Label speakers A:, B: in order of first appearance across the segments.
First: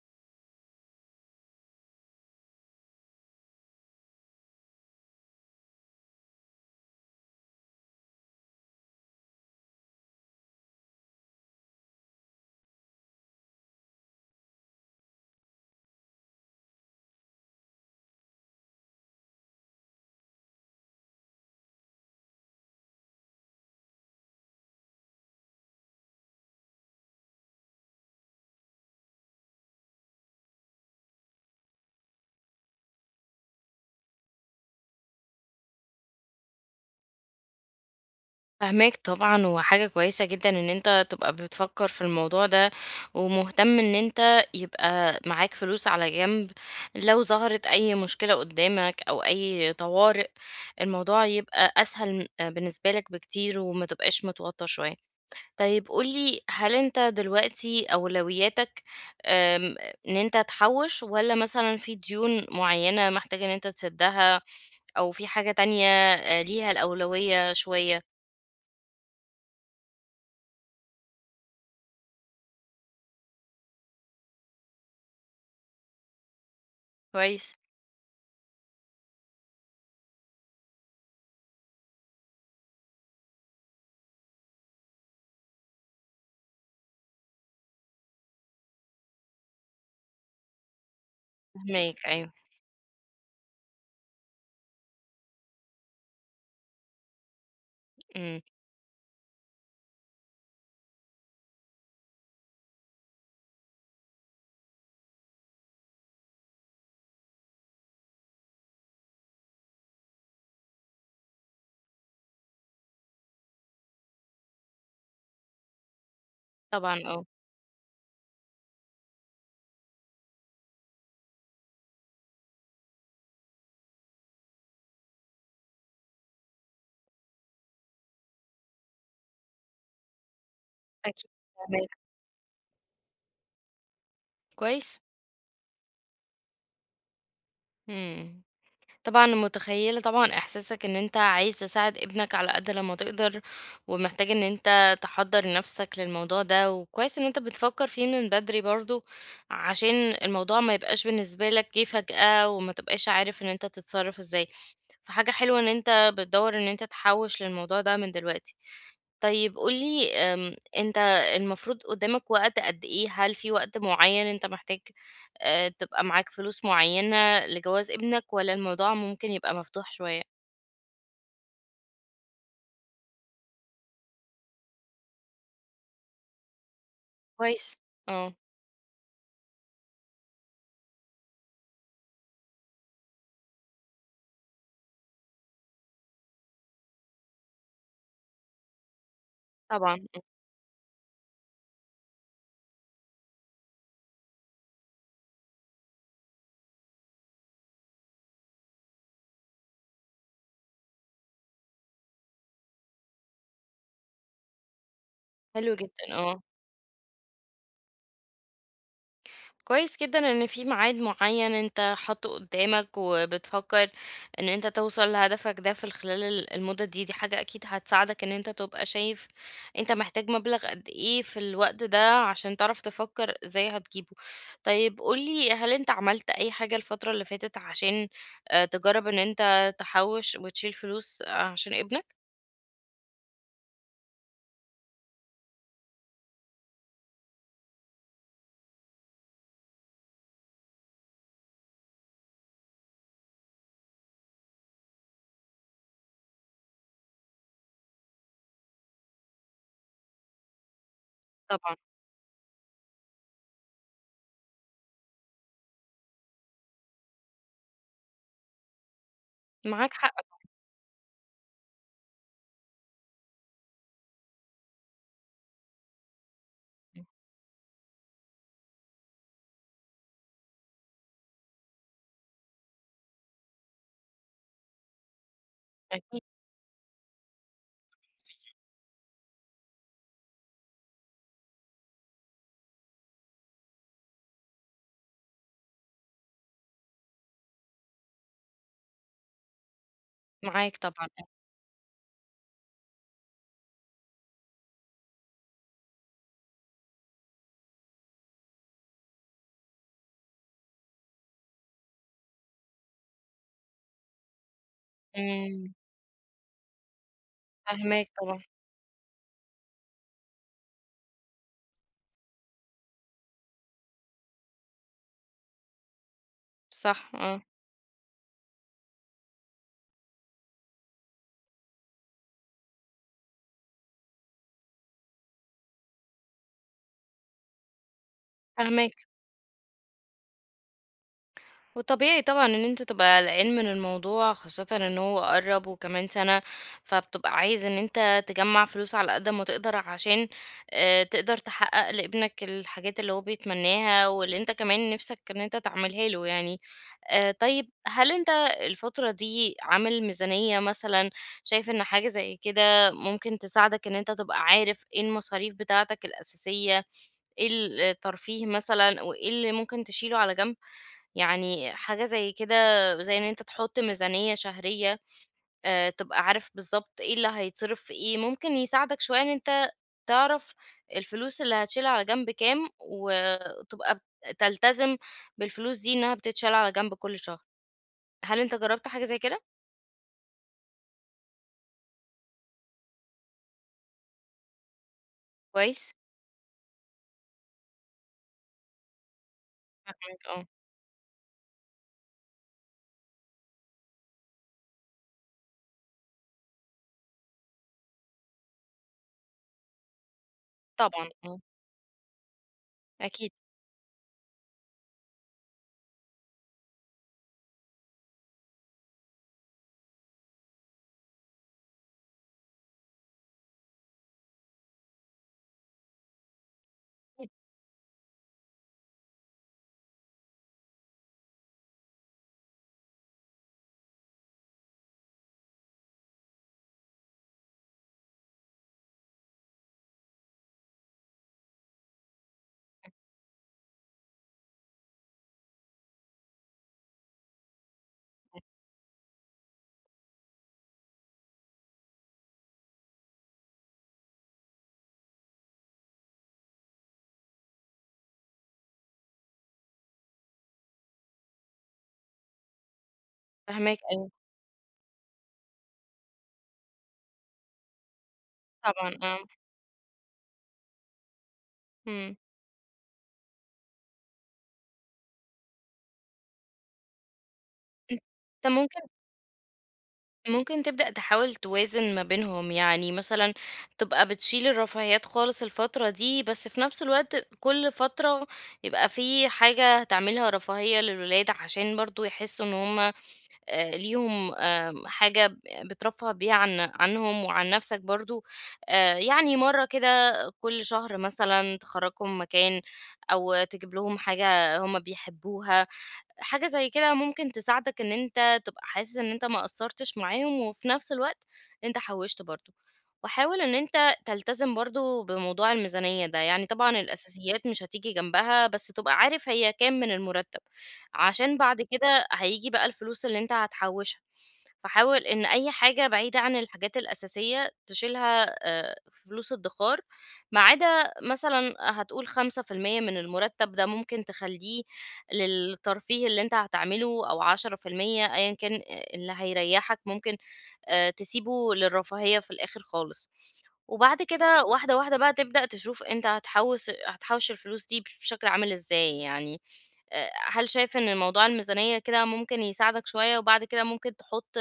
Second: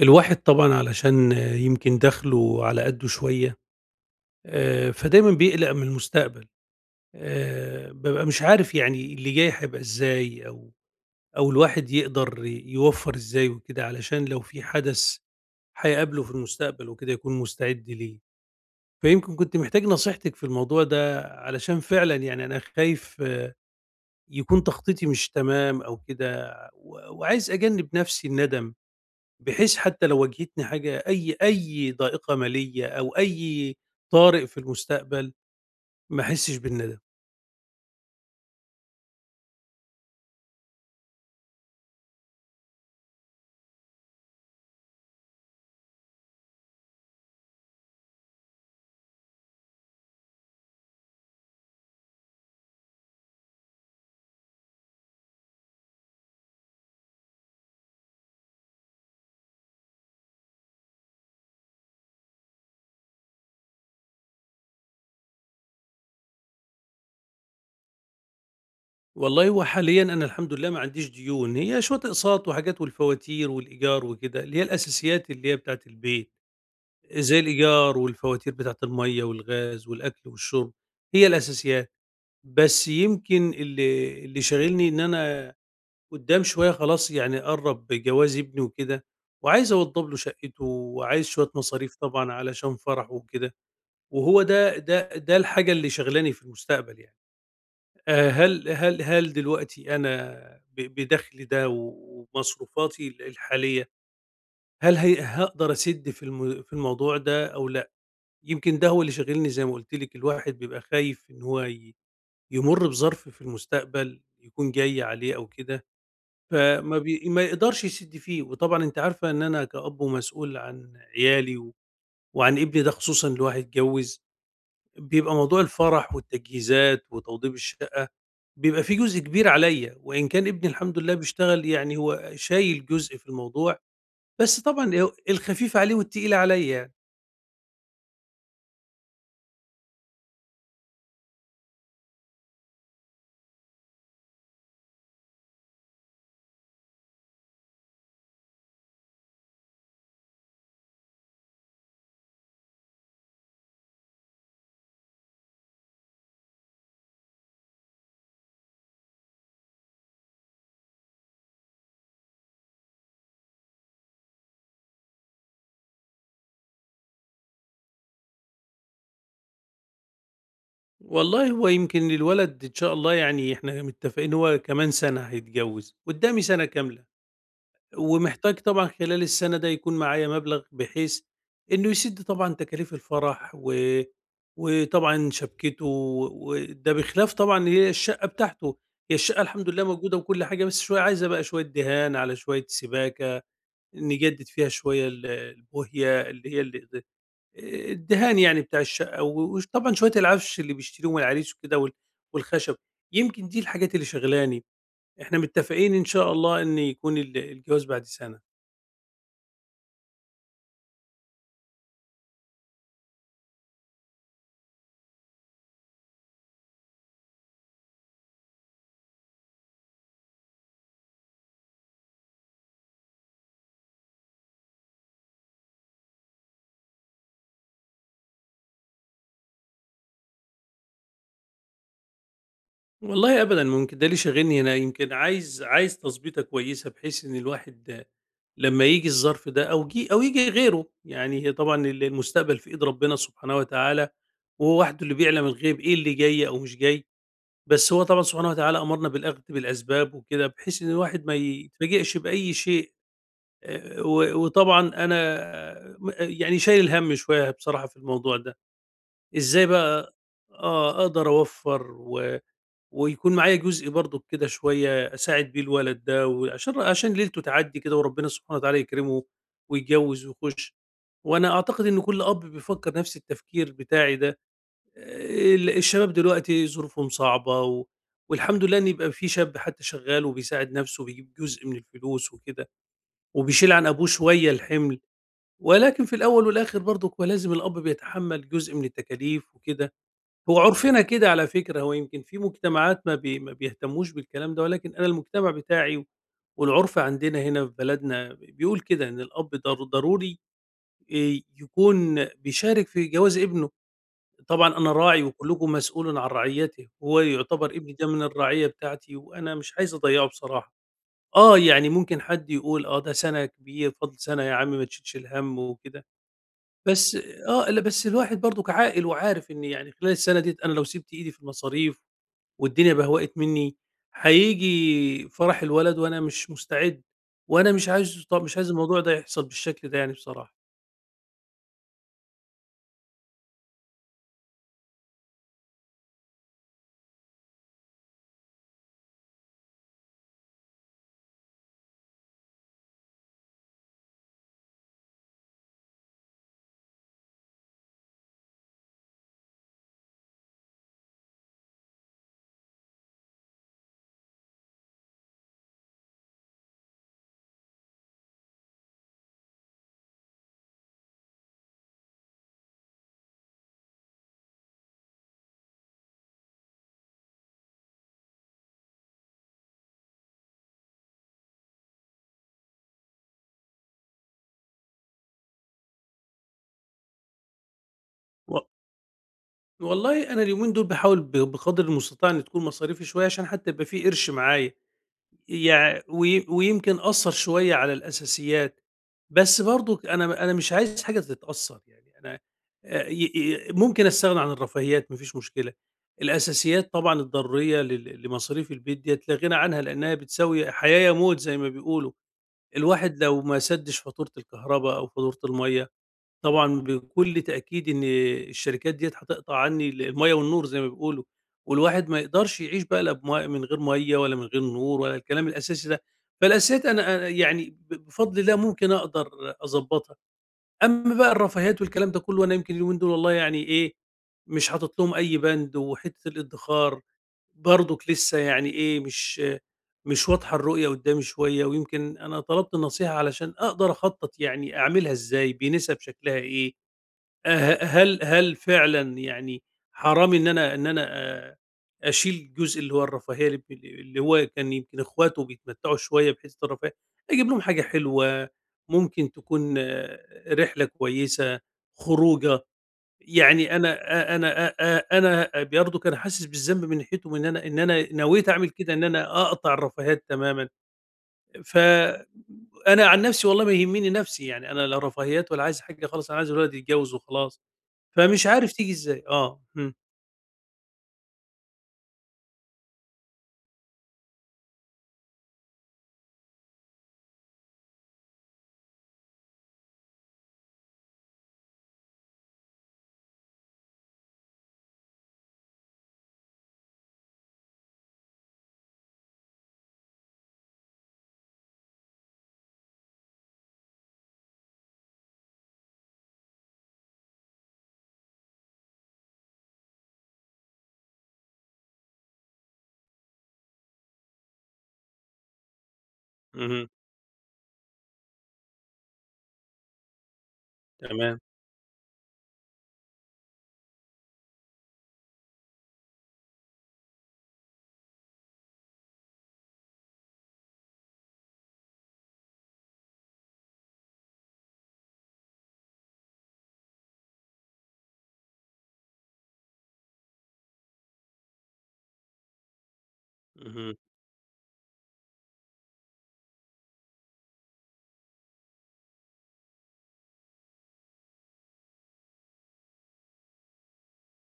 A: الواحد طبعًا علشان يمكن دخله على قدّه شوية، فدايمًا بيقلق من المستقبل، بابقى مش عارف يعني اللي جاي هيبقى إزاي أو الواحد يقدر يوفّر إزاي وكده، علشان لو في حدث هيقابله في المستقبل وكده يكون مستعد ليه. فيمكن كنت محتاج نصيحتِك في الموضوع ده، علشان فعلًا يعني أنا خايف آه، يكون تخطيطي مش تمام أو كده، و وعايز أجنّب نفسي الندم. بحيث حتى لو واجهتني حاجة أي ضائقة مالية أو أي طارئ في المستقبل ما أحسش بالندم.
B: فاهماك طبعًا، وحاجة كويسة جدًا إن أنت تبقى بتفكّر في الموضوع ده، ومهتم إن أنت يبقى معاك فلوس على جنب لو ظهرت أي مشكلة قدّامك أو أي طوارئ، الموضوع يبقى أسهل بالنسبة لك بكتير وما تبقاش متوتّر شوية. طيب قُل لي هل أنت دلوقتي أولوياتك آمم إن أنت تحوّش والّا مثلًا في ديون معيّنة محتاج إن أنت تسدّها أو في حاجة تانية ليها الأولوية شوية؟
A: والله هو حاليًا أنا الحمد لله ما عنديش ديون، هي شوية أقساط وحاجات والفواتير والإيجار وكده، اللي هي الأساسيات اللي هي بتاعة البيت، زي
B: كويس.
A: الإيجار والفواتير بتاعة المَيّة والغاز والأكل والشرب، هي الأساسيات. بس يمكن اللي شاغلني إن أنا قدّام شوية خلاص يعني قرّب جواز ابني وكده، وعايز أوضّب له شقته وعايز شوية مصاريف
B: فاهماك
A: طبعًا
B: أيوه،
A: علشان فرحه وكده، وهو ده الحاجة اللي شاغلاني في المستقبل يعني.
B: إمم،
A: هل دلوقتي أنا بدخلي ده ومصروفاتي الحالية، هل هي هاقدر أسِد في في الموضوع ده أو لأ؟ يمكن ده هو اللي شاغلني زي ما قُلت لِك، الواحد بيبقى خايف إن هو يمُر بظرف في المستقبل يكون جاي عليه أو كده. فما
B: طبعًا
A: بي
B: آه،
A: ما يقدرش يسِد فيه، وطبعًا أنتِ عارفة إن أنا كأب ومسؤول عن عيالي وعن ابني ده خصوصًا اللي هو هيتجوّز، بيبقى موضوع الفرح والتجهيزات وتوضيب الشقة، بيبقى فيه جزء كبير عليّا، وإن كان ابني الحمد لله
B: أكيد
A: بيشتغل
B: فاهماك،
A: يعني هو شايل جزء في الموضوع، بس طبعًا
B: كويس،
A: الخفيف عليه والتقيل عليّا يعني.
B: إمم، طبعًا متخيّلة طبعًا إحساسك إن أنت عايز تساعد ابنك على قد لمّا تقدر، ومحتاج إن أنت تحضّر نَفْسك للموضوع ده، وكويس إن أنت بتفكّر فيه من بدري برضه، عشان الموضوع ما يبقاش بالنسبة لك جِه فجأة، وما تبقاش عارف إن أنت تتصرّف إزاي، فحاجة حلوة إن أنت بتدوّر إن أنت تحوّش للموضوع ده من دلوقتي. طيب قُل لي أنت المفروض قدّامك وقت قد إيه؟ هل في وقت معيّن أنت محتاج تبقى معاك فلوس معيّنة لجواز ابنك والّا الموضوع ممكن يبقى مفتوح شوية؟
A: والله هو يمكن الولد إن شاء الله يعني إحنا متّفقين هو كمان سَنة هيتجوّز، قدّامي سَنة كاملة.
B: كويس، آه،
A: ومحتاج طبعًا خلال السنة ده يكون معايا مبلغ بحيث إنه يسِد طبعًا تكاليف الفرح وطبعًا شبكته، وده بخلاف طبعًا هي الشقة بتاعته، هي الشقة الحمد لله
B: طبعًا،
A: موجودة وكل حاجة، بس شوية عايزة بقى شوية دهان، على شوية سباكة، نجدد فيها شوية البوهية اللي هي ال د الدهان يعني بتاع الشقة وطبعًا شوية العفش اللي بيشتريهم العريس وكده والخشب، يمكن دي الحاجات اللي شاغلاني. إحنا
B: حلو
A: متفقين
B: جدًا،
A: إن شاء
B: آه.
A: الله إن يكون الجواز بعد سنة.
B: كويس جدًا إن في ميعاد معين أنت حاطه قدامك، وبتفكر إن أنت توصل لهدفك ده في خلال المدة دي، دي حاجة أكيد هتساعدك إن أنت تبقى شايف أنت محتاج مبلغ قد إيه في الوقت ده، عشان تعرف تفكر إزاي هتجيبه. طيب قُل لي هل أنت عملت أي حاجة الفترة اللي فاتت عشان تجرّب إن أنت تحوّش وتشيل فلوس عشان ابنك؟
A: والله أبدًا، ممكن ده اللي شاغلني أنا يمكن عايز تضبيطة كويسة، بحيث إن الواحد لمّا ييجي الظرف ده أو جه أو ييجي غيره، يعني هي طبعًا المستقبل في إيد ربنا سبحانه وتعالى، وهو وحده اللي بيعلم الغيب إيه اللي جاي أو مش جاي، بس هو طبعًا سبحانه وتعالى أمرنا بالأخذ بالأسباب وكده، بحيث إن الواحد ما
B: طبعًا.
A: يتفاجئش بأي شيء. وطبعًا أنا آه، يعني شايل الهَم شوية بصراحة في الموضوع ده، إزاي
B: معاك حق
A: بقى آه، أقدر أوفّر ويكون معايا جزء برضه كده شوية أساعد بيه الولد ده وعشان ليلته تعدي كده وربنا سبحانه وتعالى يكرمه ويتجوز ويخش. وانا اعتقد ان كل اب بيفكر نفس التفكير بتاعي ده. آه، الشباب
B: أكيد،
A: دلوقتي ظروفهم صعبة والحمد لله ان يبقى في شاب حتى شغال وبيساعد نفسه وبيجيب جزء من الفلوس وكده وبيشيل عن ابوه شوية الحمل. ولكن في الاول والاخر برضه هو لازم الاب بيتحمل جزء من التكاليف وكده. هو
B: معاك
A: عُرفنا
B: طبعًا.
A: كده على فكرة، هو يمكن في مجتمعات ما بيهتموش بالكلام ده، ولكن أنا المجتمع بتاعي والعُرف عندنا هنا في بلدنا بيقول كده إن الأب ضروري يكون بيشارك في جواز ابنه، طبعًا أنا راعي
B: إمم،
A: وكلّكم مسؤول عن رعيته، هو يُعتبر ابني ده
B: فاهماك
A: من
B: طبعًا،
A: الرعية بتاعتي وأنا مش عايز أضيّعه بصراحة. آه، يعني ممكن حد يقول آه ده سَنة كبير، فاضل سَنة يا عم ما تشيلش الهَم وكده،
B: صح،
A: بس
B: آه،
A: آه، لأ بس الواحد برضُك عاقل وعارف إن يعني خلال السَنة ديّة أنا لو سِبت إيدي في المصاريف والدنيا بهوأت منّي، هييجي فرح الولد وأنا مش مستعد، وأنا مش عايز مش عايز الموضوع
B: فاهماك.
A: ده يحصل بالشكل ده يعني بصراحة.
B: وطبيعي طبعًا إن أنت تبقى قلقان من الموضوع، خاصةً إن هو قرّب وكمان سَنة، فبتبقى عايز إن أنت تجمّع فلوس على قد ما تقدر عشان تقدر تحقّق لابنك الحاجات اللي هو بيتمناها واللي أنت كمان نِفْسك إن أنت تعملها له يعني. طيب هل أنت الفترة دي عامل ميزانية مثلًا، شايف إن حاجة زي كده ممكن تساعدك إن أنت تبقى عارف إيه المصاريف بتاعتك الأساسية، إيه الترفيه مثلًا وإيه اللي ممكن تشيله على جنب؟ يعني حاجة زي كده زي إن أنت تحط ميزانية شهرية تبقى عارف بالضبط إيه اللي هيتصرف في إيه، ممكن يساعدك شوية إن أنت تعرف الفلوس اللي هتشيلها على جنب كام، وتبقى تلتزم بالفلوس دي إنها بتتشال على جنب كل شهر. هل
A: و
B: أنت جربت حاجة زي كده؟
A: والله أنا اليومين دول باحاول بقدر المستطاع إن تكون مصاريفي شوية عشان حتى يبقى في قرش معايا.
B: كويس،
A: يع وي ويمكن أثّر شوية على الأساسيات، بس برضُك
B: فاهماك
A: أنا
B: آه،
A: أنا مش عايز حاجة تتأثّر، يعني أنا ي ي ممكن أستغنى عن الرفاهيات ما فيش مشكلة، الأساسيات طبعًا الضرورية لمصاريف البيت ديّة لا غنى عنها لإنّها بتساوي حياة
B: طبعًا
A: يا
B: آه،
A: موت زي ما بيقولوا، الواحد
B: أكيد،
A: لو ما سدّش فاتورة الكهربا أو فاتورة المَيّة. طبعًا بكل تأكيد إن الشركات ديّة هتقطع عني المَيّة والنور زي ما بيقولوا، والواحد ما يقدرش يعيش بقى لا بم من غير مَيّة ولا من غير نور ولا الكلام الأساسي ده، فالأساسيات أنا
B: أكيد
A: يعني بفضل الله ممكن أقدر أضبّطها. أمّا بقى الرفاهيات والكلام ده كله أنا يمكن اليومين دول والله يعني إيه، مش حاطط لهم أي بند، وحتّة الادّخار برضُك لسه يعني إيه، مش واضحة الرؤية قدّامي شوية، ويمكن أنا طلبت النصيحة علشان أقدر أخطّط يعني أعملها إزاي، بنسب شكلها إيه، أه هل فعلًا يعني حرام إن أنا أشيل الجزء اللي هو الرفاهية اللي هو كان يمكن إخواته بيتمتعوا شوية بحتة الرفاهية، أجيب لهم حاجة حلوة، ممكن تكون آه، رحلة كويسة، خروجة، يعني
B: فاهماك
A: أنا
B: أيوه،
A: أ أنا أ أ أنا برضك أنا حاسس بالذنب من ناحيتهم إن أنا نويت أعمل
B: طبعًا
A: كده إن
B: آه،
A: أنا أقطع الرفاهيات تمامًا، ف
B: إمم.
A: أنا عن نفسي والله ما يهمني نفسي، يعني أنا لا رفاهيات ولا عايز حاجة خالص، أنا عايز الولد يتجوز وخلاص.
B: أنت
A: فمش عارف
B: ممكن
A: تيجي إزاي، آه، إمم،
B: تبدأ تحاول توازن ما بينهم يعني مثلا تبقى بتشيل الرفاهيات خالص الفترة دي بس في نفس الوقت كل فترة يبقى في حاجة هتعملها رفاهية للولاد عشان برضو يحسوا ان هما آه، ليهم آه، بترفه بيها عنهم وعن نفسك برضو آه، يعني مرة كده كل شهر مثلا تخرجهم مكان او تجيب لهم حاجة هما بيحبوها حاجة زي كده ممكن تساعدك إن أنت تبقى حاسس إن أنت ما قصّرتش معاهم، وفي نفس الوقت أنت حوّشت برضه. وحاول إن أنت تلتزم برضه بموضوع الميزانية ده، يعني طبعًا
A: اهم،
B: الأساسيات مش هتيجي جنبها، بس تبقى عارف هي كام من المُرتّب، عشان
A: تمام،
B: بعد كده هييجي بقى الفلوس اللي أنت هتحوّشها. فحاول إن أي حاجة بعيدة عن الحاجات الأساسية تشيلها آه، في فلوس الادخار ما عدا مثلا هتقول 5% من المرتب ده ممكن تخليه للترفيه اللي انت هتعمله أو 10% أيا كان اللي هيريحك ممكن آه، تسيبه للرفاهية في الآخر خالص
A: اهم.
B: وبعد كده واحدة واحدة بقى تبدأ تشوف انت هتحوش الفلوس دي بشكل عامل ازاي يعني هل شايف إن موضوع الميزانية كده ممكن يساعدك شوية وبعد كده ممكن تحُط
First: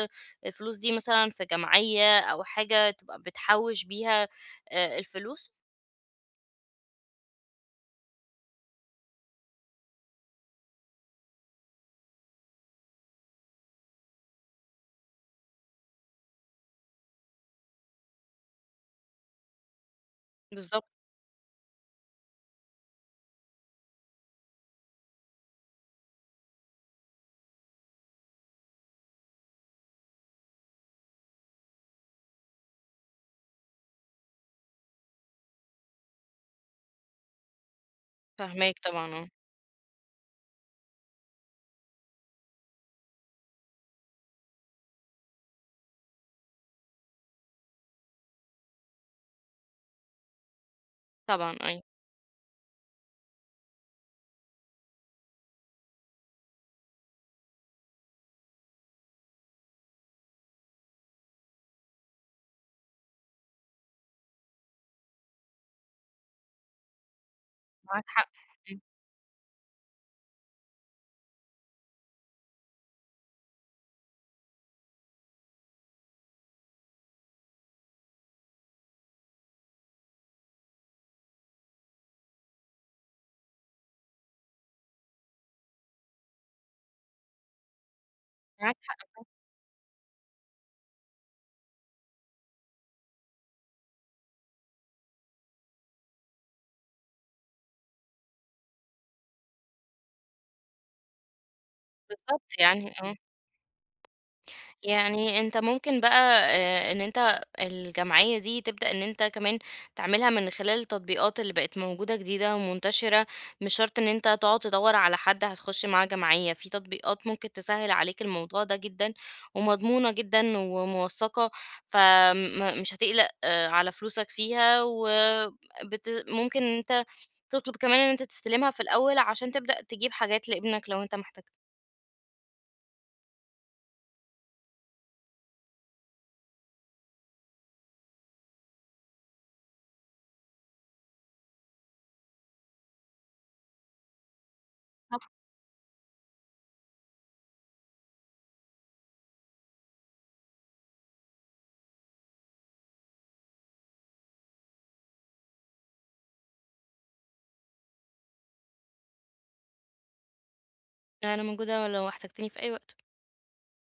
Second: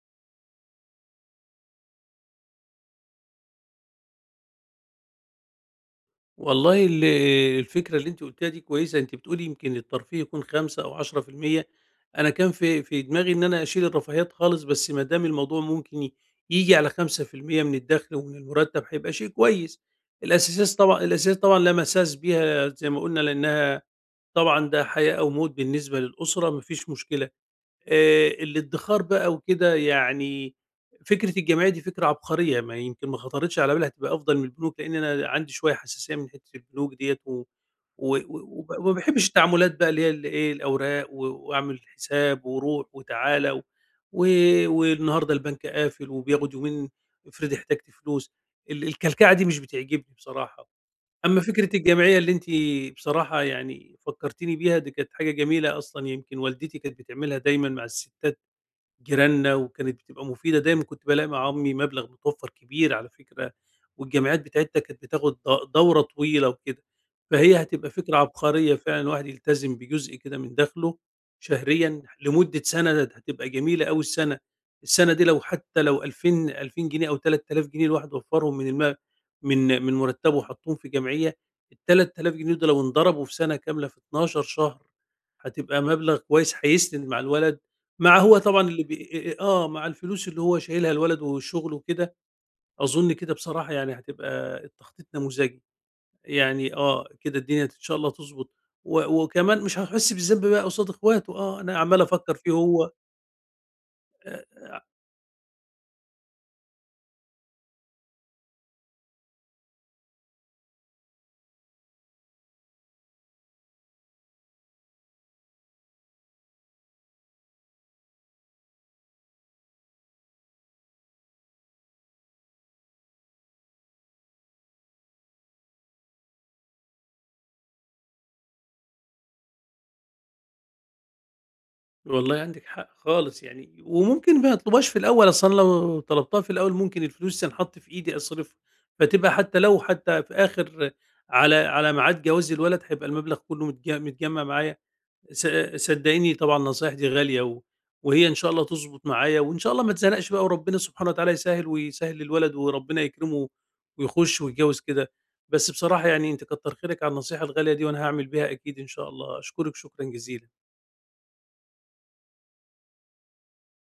B: الفلوس دي مثلًا في جمعية أو حاجة تبقى بتحوّش بيها الفلوس؟
A: والله الفكرة اللي أنتِ قُلتيها دي كويسة، أنتِ بتقولي يمكن الترفيه يكون 5 أو 10%. أنا كان في دماغي إن أنا أشيل الرفاهيات خالص، بس ما دام الموضوع ممكن ييجي على 5% من الدخل ومن المرتب هيبقى شيء كويس. الأساسيات
B: بالضبط،
A: طبعًا الأساسيات طبعًا لا مساس بيها زي ما قُلنا، لأنها طبعًا ده حياة أو موت بالنسبة للأسرة، ما فيش مشكلة. الادّخار بقى وكده يعني فكرة الجمعية دي فكرة عبقرية، ما يمكن ما خطرِتش على بالها، هتبقى أفضل من البنوك، لإن أنا عندي شوية حساسية من حتّة البنوك ديّة و و و وب
B: فاهماك
A: وما
B: طبعًا
A: باحبّش
B: آه،
A: التعاملات بقى اللي هي ال إيه، الأوراق وأعمل حساب وروح وتعالَ و والنهارده البنك قافل وبياخُد يومين. افرضي احتجت فلوس، الكلكعة دي مش بتعجبني بصراحة. أمّا
B: طبعًا
A: فكرة
B: أيوه،
A: الجمعية اللي أنتِ بصراحة يعني فكّرتيني بيها، دي كانت حاجة جميلة أصلًا، يمكن والدتي كانت بتعملها دايمًا مع الستات جيراننا، وكانت بتبقى مفيدة دايمًا كنت بالاقي مع عمي مبلغ متوفّر كبير على فكرة، والجمعيات بتاعتها كانت بتاخد دورة طويلة وكده، فهي هتبقى
B: معاك
A: فكرة
B: حق،
A: عبقرية
B: إمم،
A: فعلًا الواحد يلتزم بجزء كده من دخله شهريًا لمدة سنة، ده هتبقى جميلة أوي السنة، السنة دي لو حتى لو 2000 جنيه أو 3000 جنيه الواحد وفّرهم من الم من من مرتبه وحطّهم في جمعية، ال3000 جنيه دول لو انضربوا في سنة كاملة في 12 شهر، هتبقى مبلغ كويس هيسند مع الولد، هو طبعًا
B: معاك
A: اللي بي
B: حق
A: إيه، إيه، آه، مع الفلوس اللي هو شايلها الولد والشغل وكده، أظن كده بصراحة يعني هتبقى التخطيط نموذجي، يعني آه، كده الدنيا إن شاء الله تضبط، وكمان مش هيحس بالذنب بقى قصاد إخواته، آه، أنا عمّال أفكّر
B: بالضبط
A: فيه
B: يعني،
A: هو.
B: آه.
A: آآ،
B: يعني أنت ممكن بقى إن أنت الجمعية دي تبدأ إن أنت كمان تعملها من خلال التطبيقات اللي بقت موجودة جديدة ومنتشرة، مش شرط إن أنت تقعد تدوّر على حد هتخش معاه جمعية، في تطبيقات ممكن تسهّل عليك الموضوع ده جدًا ومضمونة جدًا وموثّقة، مش هتقلق آه، على فلوسك فيها و بت ممكن إن أنت تطلب كمان إن أنت تستلمها في الأول عشان تبدأ تجيب حاجات لابنك لو أنت محتاجها.
A: والله عندِك حق خالص يعني، وممكن ما يطلبهاش في الأول، أصل أنا لو طلبتها في الأول ممكن الفلوس تنحط في إيدي أصرفها، فتبقى حتى لو حتى في آخر على ميعاد جواز الولد هيبقى المبلغ كلّه متجمّع معايا.
B: طبعًا.
A: ص صدّقيني طبعًا النصايح دي غالية وهي إن شاء الله تضبط معايا وإن شاء الله ما اتزنقش بقى وربنا سبحانه وتعالى يسهّل ويسهّل للولد وربنا يكرمه ويخُش ويتجوّز كده. بس بصراحة يعني أنتِ كتّر خيرِك على النصيحة الغالية دي وأنا هاعمل بيها أكيد إن شاء الله. أشكرِك شكرًا جزيلًا.
B: أنا موجودة لو احتجتني في أي وقت.